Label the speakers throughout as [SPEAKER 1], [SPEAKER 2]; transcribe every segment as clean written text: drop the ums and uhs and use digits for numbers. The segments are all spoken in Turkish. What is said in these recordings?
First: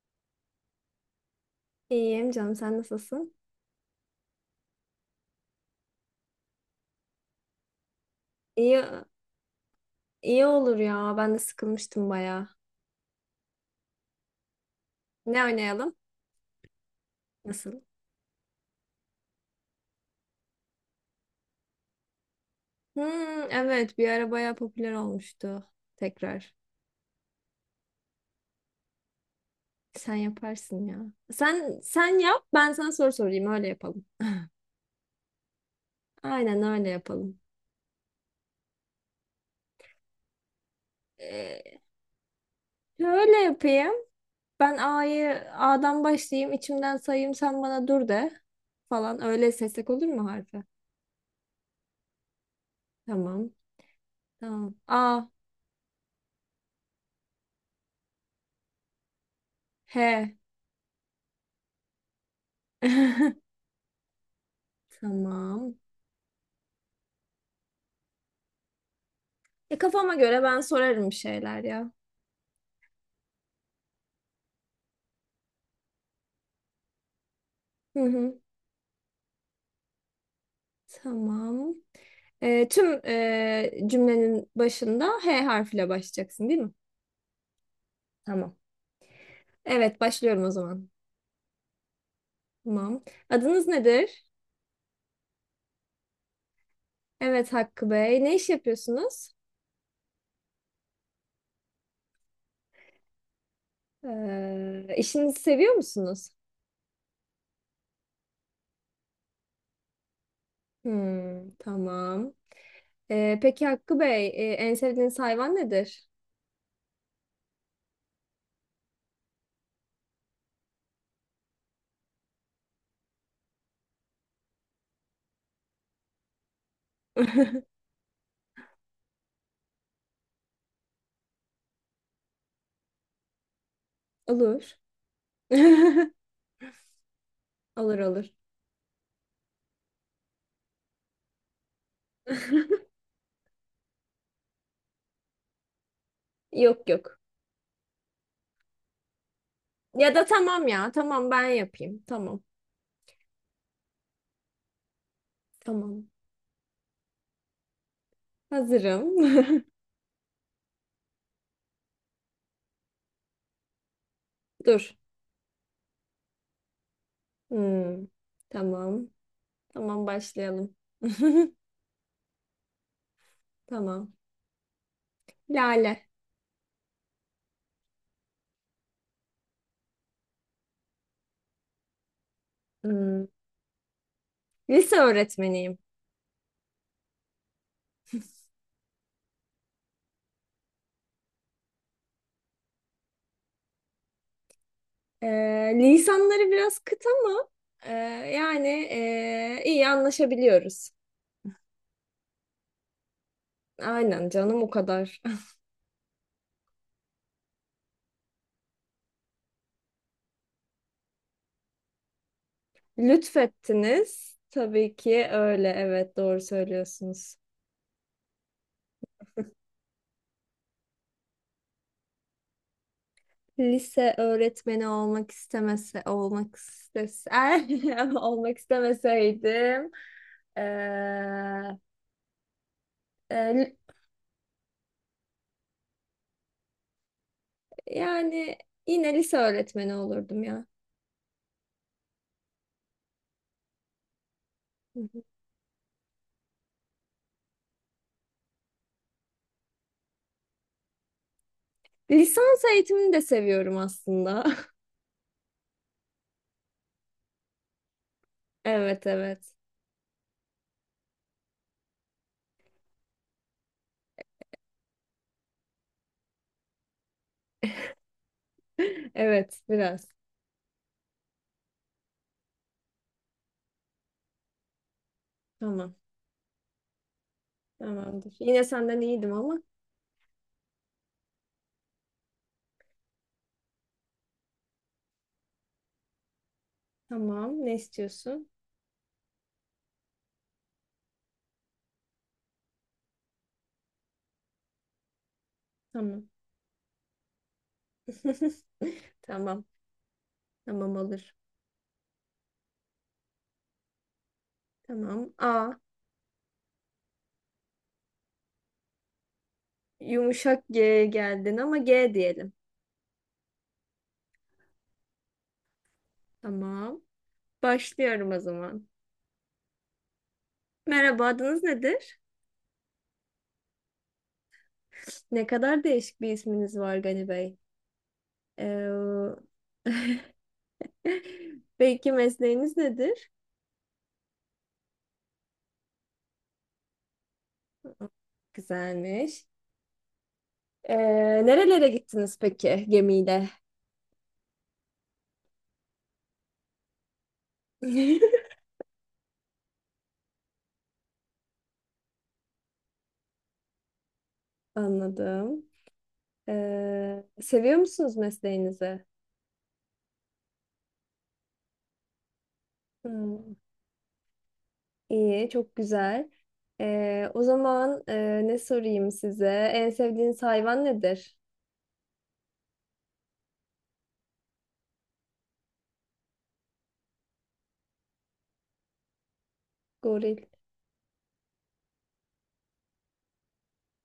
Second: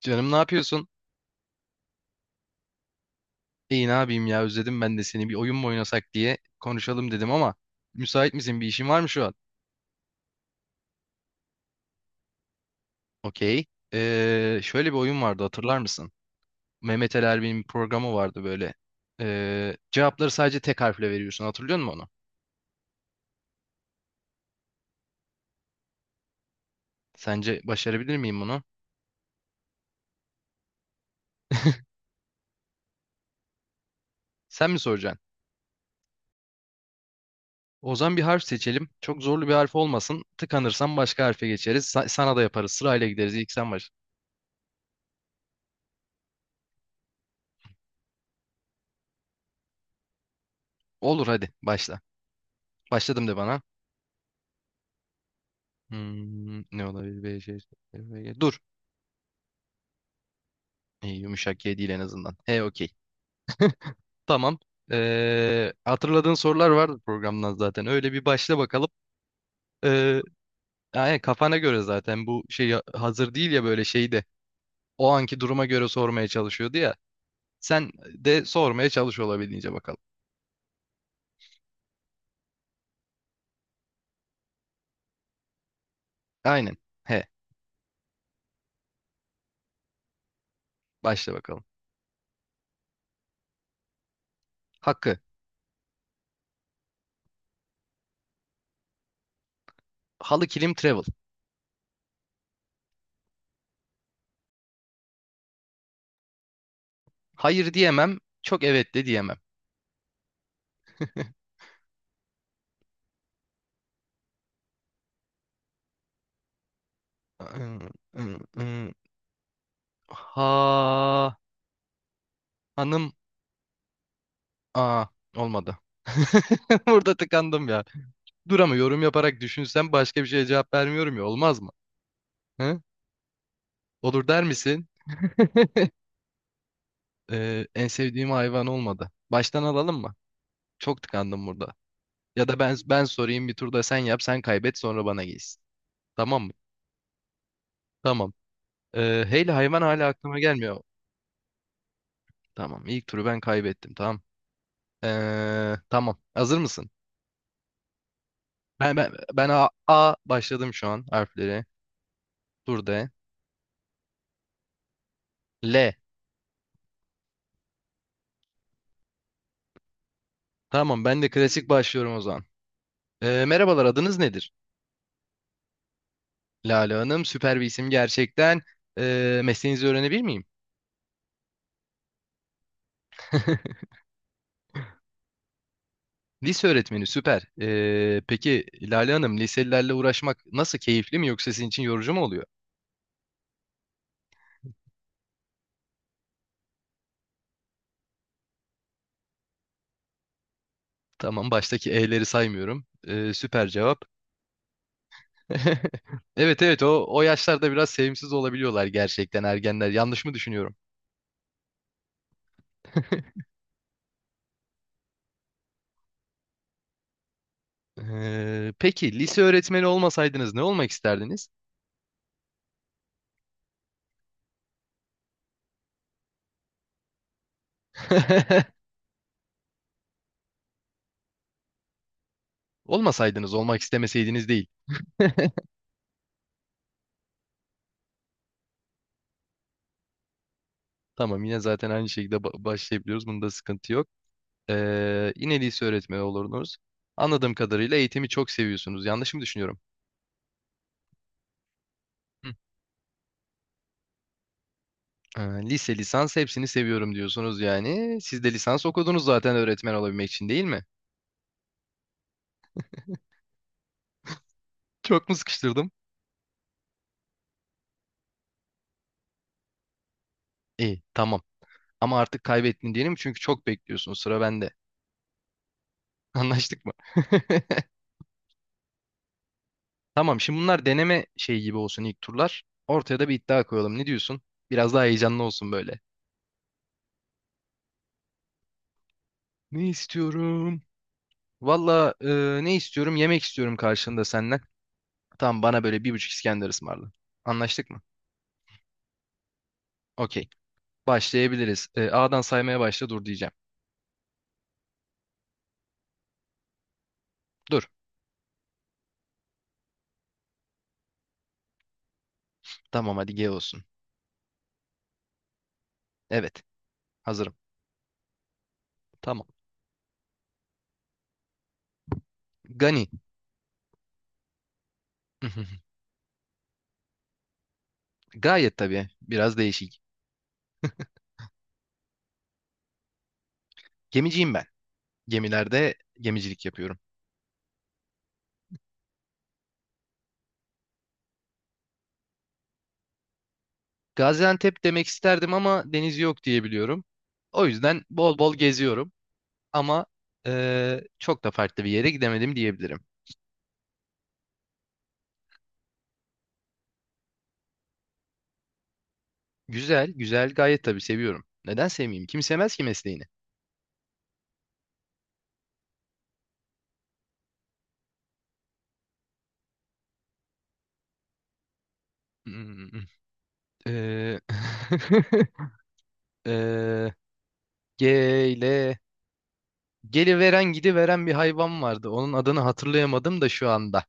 [SPEAKER 1] Canım ne yapıyorsun?
[SPEAKER 2] İyiyim canım, sen nasılsın?
[SPEAKER 1] İyi ne yapayım ya özledim ben de seni bir oyun mu oynasak diye konuşalım dedim ama müsait misin bir
[SPEAKER 2] İyi,
[SPEAKER 1] işin var mı şu an?
[SPEAKER 2] iyi olur ya, ben de sıkılmıştım bayağı.
[SPEAKER 1] Okey. Şöyle bir oyun vardı
[SPEAKER 2] Ne
[SPEAKER 1] hatırlar
[SPEAKER 2] oynayalım?
[SPEAKER 1] mısın? Mehmet Ali Erbil'in bir
[SPEAKER 2] Nasıl?
[SPEAKER 1] programı vardı böyle. Cevapları sadece tek harfle veriyorsun hatırlıyor musun onu?
[SPEAKER 2] Hmm, evet bir ara bayağı popüler olmuştu tekrar.
[SPEAKER 1] Sence başarabilir miyim bunu?
[SPEAKER 2] Sen yaparsın ya. Sen sen yap, ben sana soru sorayım, öyle yapalım.
[SPEAKER 1] Sen mi soracaksın?
[SPEAKER 2] Aynen öyle yapalım.
[SPEAKER 1] O zaman bir harf seçelim. Çok zorlu bir harf olmasın. Tıkanırsan başka harfe
[SPEAKER 2] Ee,
[SPEAKER 1] geçeriz. Sana da yaparız. Sırayla gideriz.
[SPEAKER 2] Şöyle
[SPEAKER 1] İlk sen baş.
[SPEAKER 2] yapayım. Ben A'yı A'dan başlayayım, içimden sayayım, sen bana dur de falan, öyle seslek olur mu harfi?
[SPEAKER 1] Olur hadi başla. Başladım de
[SPEAKER 2] Tamam.
[SPEAKER 1] bana.
[SPEAKER 2] Tamam. A.
[SPEAKER 1] Ne olabilir? B, C, F, G. Dur.
[SPEAKER 2] H.
[SPEAKER 1] İyi, yumuşak G değil en azından. He okey. Tamam.
[SPEAKER 2] Tamam.
[SPEAKER 1] Hatırladığın sorular vardı programdan zaten. Öyle bir başla bakalım.
[SPEAKER 2] E, kafama
[SPEAKER 1] Ee,
[SPEAKER 2] göre ben sorarım bir
[SPEAKER 1] Yani kafana
[SPEAKER 2] şeyler
[SPEAKER 1] göre
[SPEAKER 2] ya.
[SPEAKER 1] zaten bu şey hazır değil ya böyle şeyi de. O anki duruma göre sormaya çalışıyordu ya. Sen
[SPEAKER 2] Hı hı.
[SPEAKER 1] de sormaya çalış olabildiğince bakalım.
[SPEAKER 2] Tamam. E, tüm cümlenin başında H harfiyle başlayacaksın değil mi?
[SPEAKER 1] Aynen. He.
[SPEAKER 2] Tamam. Evet, başlıyorum o zaman.
[SPEAKER 1] Başla bakalım.
[SPEAKER 2] Tamam. Adınız nedir?
[SPEAKER 1] Hakkı.
[SPEAKER 2] Evet Hakkı Bey. Ne iş yapıyorsunuz?
[SPEAKER 1] Halı kilim travel.
[SPEAKER 2] E, işinizi seviyor musunuz?
[SPEAKER 1] Hayır diyemem. Çok evet de diyemem.
[SPEAKER 2] Hmm, tamam. E, peki Hakkı Bey, en sevdiğiniz hayvan nedir?
[SPEAKER 1] Ha, hanım. Aa, olmadı. Burada tıkandım ya. Dur ama yorum yaparak düşünsem başka bir şeye cevap vermiyorum ya olmaz mı? Hı? Olur der
[SPEAKER 2] Olur.
[SPEAKER 1] misin? En
[SPEAKER 2] Olur
[SPEAKER 1] sevdiğim
[SPEAKER 2] olur.
[SPEAKER 1] hayvan olmadı. Baştan alalım mı? Çok tıkandım burada. Ya da ben ben sorayım bir turda sen yap sen kaybet sonra bana gelsin. Tamam mı?
[SPEAKER 2] Yok yok.
[SPEAKER 1] Tamam. Heyli hayvan hala
[SPEAKER 2] Ya da
[SPEAKER 1] aklıma
[SPEAKER 2] tamam
[SPEAKER 1] gelmiyor.
[SPEAKER 2] ya. Tamam, ben yapayım. Tamam.
[SPEAKER 1] Tamam ilk turu ben kaybettim tamam.
[SPEAKER 2] Tamam.
[SPEAKER 1] Tamam hazır mısın? Ben, ben,
[SPEAKER 2] Hazırım.
[SPEAKER 1] ben A başladım şu an harfleri. Dur de.
[SPEAKER 2] Dur.
[SPEAKER 1] L.
[SPEAKER 2] Hmm. Tamam. Tamam, başlayalım.
[SPEAKER 1] Tamam ben de klasik başlıyorum o zaman. Merhabalar,
[SPEAKER 2] Tamam.
[SPEAKER 1] adınız nedir?
[SPEAKER 2] Lale.
[SPEAKER 1] Lale Hanım, süper bir isim gerçekten. Mesleğinizi öğrenebilir miyim?
[SPEAKER 2] Hmm. Lise öğretmeniyim.
[SPEAKER 1] Lise öğretmeni, süper. Peki Lale Hanım, liselilerle uğraşmak nasıl, keyifli mi yoksa sizin için yorucu mu oluyor?
[SPEAKER 2] Ee, Lisanları biraz kıt ama e, yani, iyi anlaşabiliyoruz.
[SPEAKER 1] Tamam, baştaki E'leri saymıyorum. Süper cevap.
[SPEAKER 2] Aynen canım, o kadar.
[SPEAKER 1] Evet evet, o yaşlarda biraz sevimsiz olabiliyorlar gerçekten ergenler. Yanlış mı düşünüyorum?
[SPEAKER 2] Lütfettiniz. Tabii ki öyle. Evet, doğru söylüyorsunuz.
[SPEAKER 1] Peki lise öğretmeni olmasaydınız ne olmak isterdiniz?
[SPEAKER 2] Lise öğretmeni olmak istemese olmak istese olmak istemeseydim eee,
[SPEAKER 1] Olmasaydınız,
[SPEAKER 2] e,
[SPEAKER 1] olmak istemeseydiniz değil.
[SPEAKER 2] yani yine lise öğretmeni olurdum ya.
[SPEAKER 1] Tamam yine zaten aynı şekilde başlayabiliyoruz. Bunda sıkıntı yok.
[SPEAKER 2] Hı hı.
[SPEAKER 1] Yine lise öğretmeni olurdunuz. Anladığım kadarıyla eğitimi çok seviyorsunuz. Yanlış mı düşünüyorum? Hı.
[SPEAKER 2] Lisans eğitimini de seviyorum aslında.
[SPEAKER 1] Ee, Lise, lisans hepsini seviyorum diyorsunuz yani. Siz de lisans
[SPEAKER 2] Evet
[SPEAKER 1] okudunuz zaten
[SPEAKER 2] evet.
[SPEAKER 1] öğretmen olabilmek için değil mi? Çok mu sıkıştırdım?
[SPEAKER 2] Evet, biraz.
[SPEAKER 1] İyi tamam. Ama artık kaybettin diyelim çünkü çok bekliyorsun. Sıra bende.
[SPEAKER 2] Tamam.
[SPEAKER 1] Anlaştık mı?
[SPEAKER 2] Tamamdır. Yine senden iyiydim ama.
[SPEAKER 1] Tamam şimdi bunlar deneme şey gibi olsun ilk turlar. Ortaya da bir iddia koyalım. Ne diyorsun? Biraz daha heyecanlı olsun böyle.
[SPEAKER 2] Tamam. Ne istiyorsun?
[SPEAKER 1] Ne istiyorum? Valla ne istiyorum? Yemek istiyorum karşılığında senden. Tamam bana böyle bir buçuk
[SPEAKER 2] Tamam.
[SPEAKER 1] İskender ısmarla. Anlaştık mı?
[SPEAKER 2] Tamam.
[SPEAKER 1] Okey.
[SPEAKER 2] Tamam olur.
[SPEAKER 1] Başlayabiliriz. A'dan saymaya başla dur diyeceğim.
[SPEAKER 2] Tamam. A.
[SPEAKER 1] Dur.
[SPEAKER 2] Yumuşak G geldin ama G diyelim.
[SPEAKER 1] Tamam hadi G olsun. Evet.
[SPEAKER 2] Tamam.
[SPEAKER 1] Hazırım.
[SPEAKER 2] Başlıyorum o zaman.
[SPEAKER 1] Tamam.
[SPEAKER 2] Merhaba, adınız nedir?
[SPEAKER 1] Gani.
[SPEAKER 2] Ne kadar değişik bir isminiz var Gani Bey.
[SPEAKER 1] Gayet tabii.
[SPEAKER 2] Ee,
[SPEAKER 1] Biraz değişik.
[SPEAKER 2] peki mesleğiniz nedir?
[SPEAKER 1] Gemiciyim ben. Gemilerde gemicilik yapıyorum.
[SPEAKER 2] Güzelmiş. Ee, Nerelere gittiniz peki gemiyle?
[SPEAKER 1] Gaziantep demek isterdim ama deniz yok diye biliyorum. O yüzden bol bol geziyorum. Ama çok da farklı bir yere gidemedim diyebilirim.
[SPEAKER 2] Anladım. Seviyor musunuz mesleğinizi?
[SPEAKER 1] Güzel, güzel gayet tabii seviyorum. Neden sevmeyeyim? Kim sevmez ki mesleğini?
[SPEAKER 2] Hmm, iyi, çok güzel. O zaman, ne sorayım size? En sevdiğiniz hayvan nedir?
[SPEAKER 1] Hmm, eee, eee, gele,
[SPEAKER 2] Goril.
[SPEAKER 1] geliveren gidiveren bir hayvan vardı. Onun adını hatırlayamadım da şu anda.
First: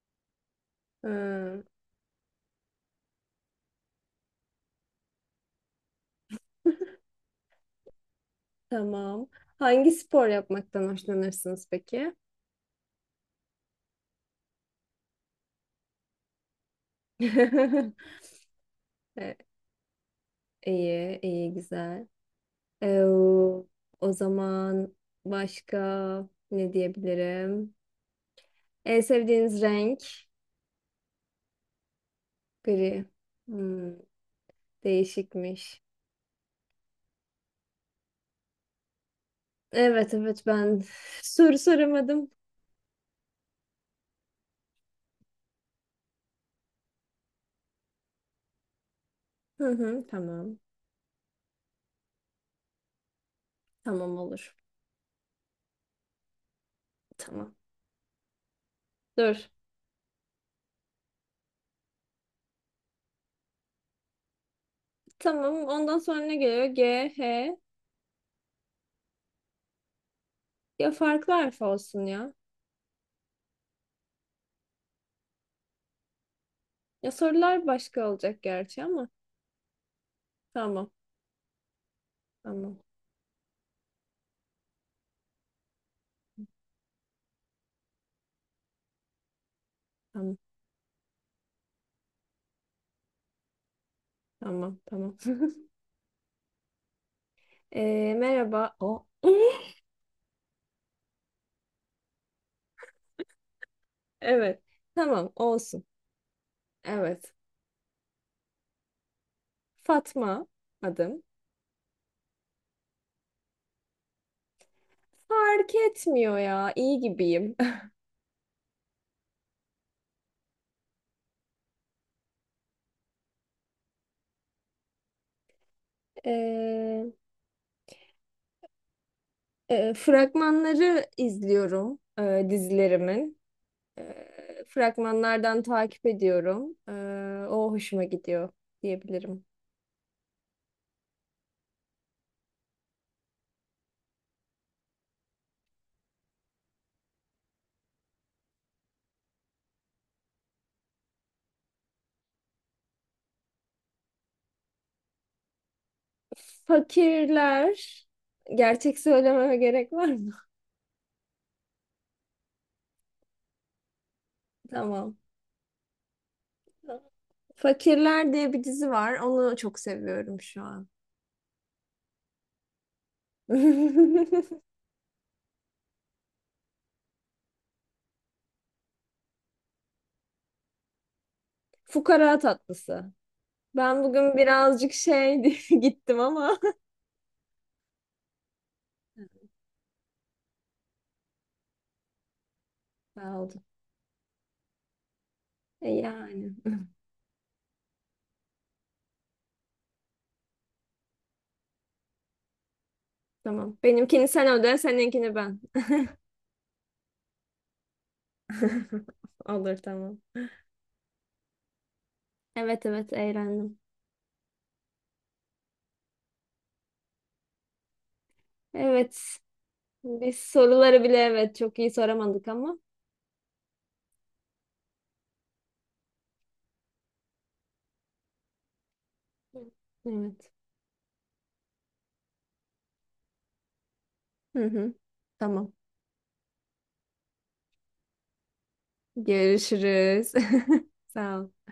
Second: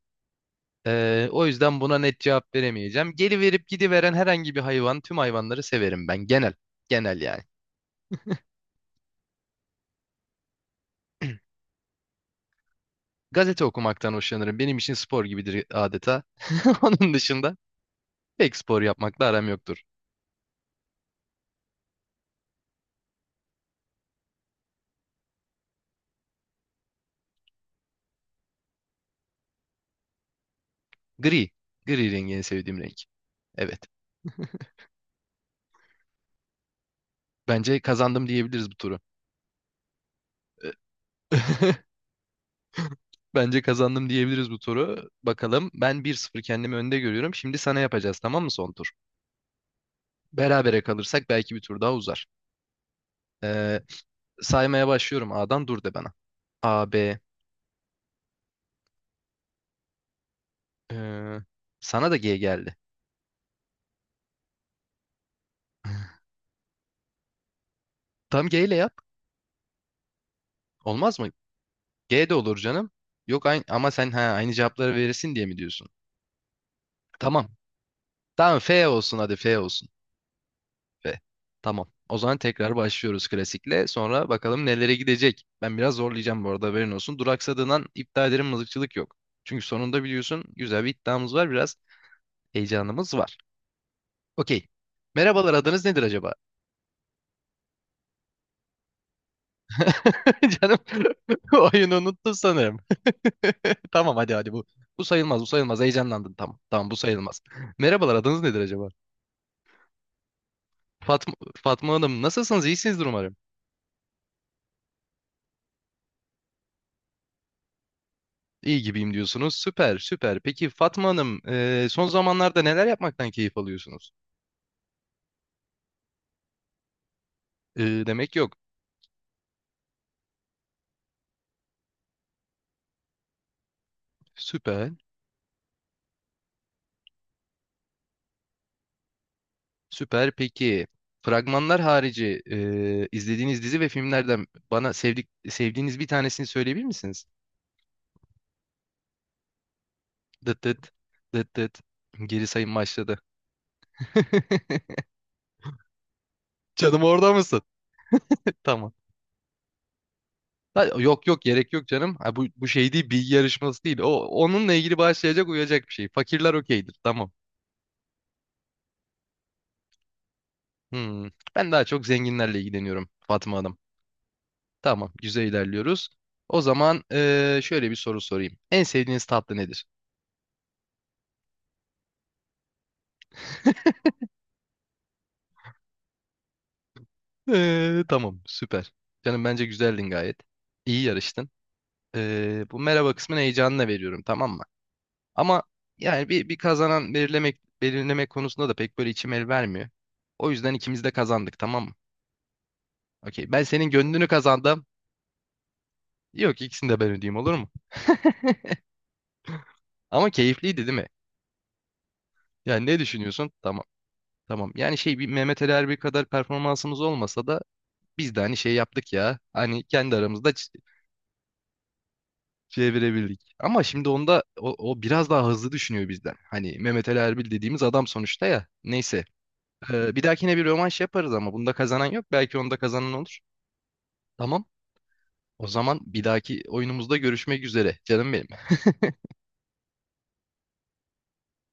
[SPEAKER 1] O
[SPEAKER 2] Hmm.
[SPEAKER 1] yüzden buna net cevap veremeyeceğim. Geliverip gidiveren herhangi bir hayvan, tüm hayvanları severim ben. Genel, genel yani.
[SPEAKER 2] Tamam. Hangi spor yapmaktan hoşlanırsınız peki?
[SPEAKER 1] Gazete okumaktan hoşlanırım. Benim için spor gibidir adeta. Onun dışında pek spor yapmakla
[SPEAKER 2] E,
[SPEAKER 1] aram yoktur.
[SPEAKER 2] İyi, iyi, güzel. Ee, O zaman başka ne diyebilirim? En sevdiğiniz renk
[SPEAKER 1] Gri, gri rengi en sevdiğim renk.
[SPEAKER 2] gri.
[SPEAKER 1] Evet.
[SPEAKER 2] Hmm, değişikmiş.
[SPEAKER 1] Bence kazandım diyebiliriz bu turu.
[SPEAKER 2] Evet, evet ben soru soramadım.
[SPEAKER 1] Bence kazandım diyebiliriz bu turu. Bakalım ben 1-0 kendimi önde görüyorum. Şimdi sana yapacağız tamam mı son tur?
[SPEAKER 2] Hı hı, tamam.
[SPEAKER 1] Berabere kalırsak belki bir tur daha uzar. Ee,
[SPEAKER 2] Tamam olur.
[SPEAKER 1] Saymaya başlıyorum A'dan dur de bana. A, B.
[SPEAKER 2] Tamam. Dur.
[SPEAKER 1] ee, Sana da G geldi.
[SPEAKER 2] Tamam. Ondan sonra ne geliyor? G, H.
[SPEAKER 1] Tam G ile yap.
[SPEAKER 2] Ya
[SPEAKER 1] Olmaz mı?
[SPEAKER 2] farklı harf olsun
[SPEAKER 1] G
[SPEAKER 2] ya.
[SPEAKER 1] de olur canım. Yok aynı, ama sen aynı cevapları verirsin diye mi diyorsun?
[SPEAKER 2] Ya
[SPEAKER 1] Tamam.
[SPEAKER 2] sorular başka olacak
[SPEAKER 1] Tamam F
[SPEAKER 2] gerçi ama.
[SPEAKER 1] olsun hadi F olsun.
[SPEAKER 2] Tamam.
[SPEAKER 1] Ve tamam. O zaman tekrar
[SPEAKER 2] Tamam.
[SPEAKER 1] başlıyoruz klasikle. Sonra bakalım nelere gidecek. Ben biraz zorlayacağım bu arada haberin olsun. Duraksadığından iptal ederim mızıkçılık yok. Çünkü sonunda
[SPEAKER 2] Tamam.
[SPEAKER 1] biliyorsun güzel bir iddiamız var. Biraz heyecanımız var. Okey.
[SPEAKER 2] Tamam. Tamam.
[SPEAKER 1] Merhabalar adınız nedir acaba?
[SPEAKER 2] Merhaba. O.
[SPEAKER 1] Canım oyunu unuttum sanırım. Tamam hadi hadi
[SPEAKER 2] Evet.
[SPEAKER 1] bu. Bu
[SPEAKER 2] Tamam.
[SPEAKER 1] sayılmaz bu sayılmaz.
[SPEAKER 2] Olsun.
[SPEAKER 1] Heyecanlandın tamam. Tamam bu
[SPEAKER 2] Evet.
[SPEAKER 1] sayılmaz. Merhabalar adınız nedir acaba?
[SPEAKER 2] Fatma adım.
[SPEAKER 1] Fatma, Fatma Hanım nasılsınız? İyisinizdir umarım.
[SPEAKER 2] Fark etmiyor ya. İyi gibiyim.
[SPEAKER 1] İyi gibiyim diyorsunuz. Süper, süper. Peki Fatma Hanım, son zamanlarda neler yapmaktan keyif alıyorsunuz?
[SPEAKER 2] Ee,
[SPEAKER 1] E, demek yok.
[SPEAKER 2] Fragmanları izliyorum, dizilerimin.
[SPEAKER 1] Süper,
[SPEAKER 2] Fragmanlardan takip ediyorum. O hoşuma gidiyor diyebilirim.
[SPEAKER 1] süper. Peki fragmanlar harici izlediğiniz dizi ve filmlerden bana sevdiğiniz bir tanesini söyleyebilir misiniz? Dıt dıt, dıt dıt. Geri sayım başladı. Canım orada mısın?
[SPEAKER 2] Fakirler.
[SPEAKER 1] Tamam.
[SPEAKER 2] Gerçek söylememe gerek var mı?
[SPEAKER 1] Ha, yok yok gerek yok canım. Ha, bu şey değil bilgi yarışması değil. Onunla ilgili başlayacak uyacak bir şey. Fakirler okeydir.
[SPEAKER 2] Tamam.
[SPEAKER 1] Tamam.
[SPEAKER 2] Fakirler diye bir dizi var. Onu çok seviyorum şu an.
[SPEAKER 1] Hmm. Ben daha çok zenginlerle ilgileniyorum Fatma Hanım. Tamam, güzel ilerliyoruz. O zaman şöyle bir soru sorayım. En sevdiğiniz tatlı nedir?
[SPEAKER 2] Fukara tatlısı. Ben bugün birazcık şey diye gittim ama.
[SPEAKER 1] Tamam, süper. Canım bence güzeldin gayet. İyi yarıştın. Bu merhaba kısmını
[SPEAKER 2] Sağ olun.
[SPEAKER 1] heyecanına veriyorum, tamam mı? Ama
[SPEAKER 2] E
[SPEAKER 1] yani bir,
[SPEAKER 2] yani.
[SPEAKER 1] bir kazanan belirlemek konusunda da pek böyle içim el vermiyor. O yüzden ikimiz de kazandık, tamam mı? Okey, ben
[SPEAKER 2] Tamam.
[SPEAKER 1] senin gönlünü
[SPEAKER 2] Benimkini sen öde,
[SPEAKER 1] kazandım.
[SPEAKER 2] seninkini ben.
[SPEAKER 1] Yok, ikisini de ben ödeyeyim olur mu?
[SPEAKER 2] Olur tamam.
[SPEAKER 1] Ama keyifliydi değil mi? Yani
[SPEAKER 2] Evet
[SPEAKER 1] ne
[SPEAKER 2] evet,
[SPEAKER 1] düşünüyorsun?
[SPEAKER 2] eğlendim.
[SPEAKER 1] Tamam. Tamam. Yani şey bir Mehmet Ali Erbil kadar performansımız olmasa da biz de hani şey yaptık
[SPEAKER 2] Evet.
[SPEAKER 1] ya. Hani kendi
[SPEAKER 2] Biz
[SPEAKER 1] aramızda
[SPEAKER 2] soruları bile evet çok iyi soramadık ama.
[SPEAKER 1] çevirebildik. Ama şimdi onda o biraz daha hızlı düşünüyor bizden. Hani Mehmet Ali Erbil dediğimiz adam sonuçta ya. Neyse. Bir
[SPEAKER 2] Evet.
[SPEAKER 1] dahakine bir rövanş yaparız ama bunda kazanan yok. Belki onda kazanan olur. Tamam.
[SPEAKER 2] Hı hı.
[SPEAKER 1] O
[SPEAKER 2] Tamam.
[SPEAKER 1] zaman bir dahaki oyunumuzda görüşmek üzere. Canım benim.
[SPEAKER 2] Görüşürüz. Sağ ol.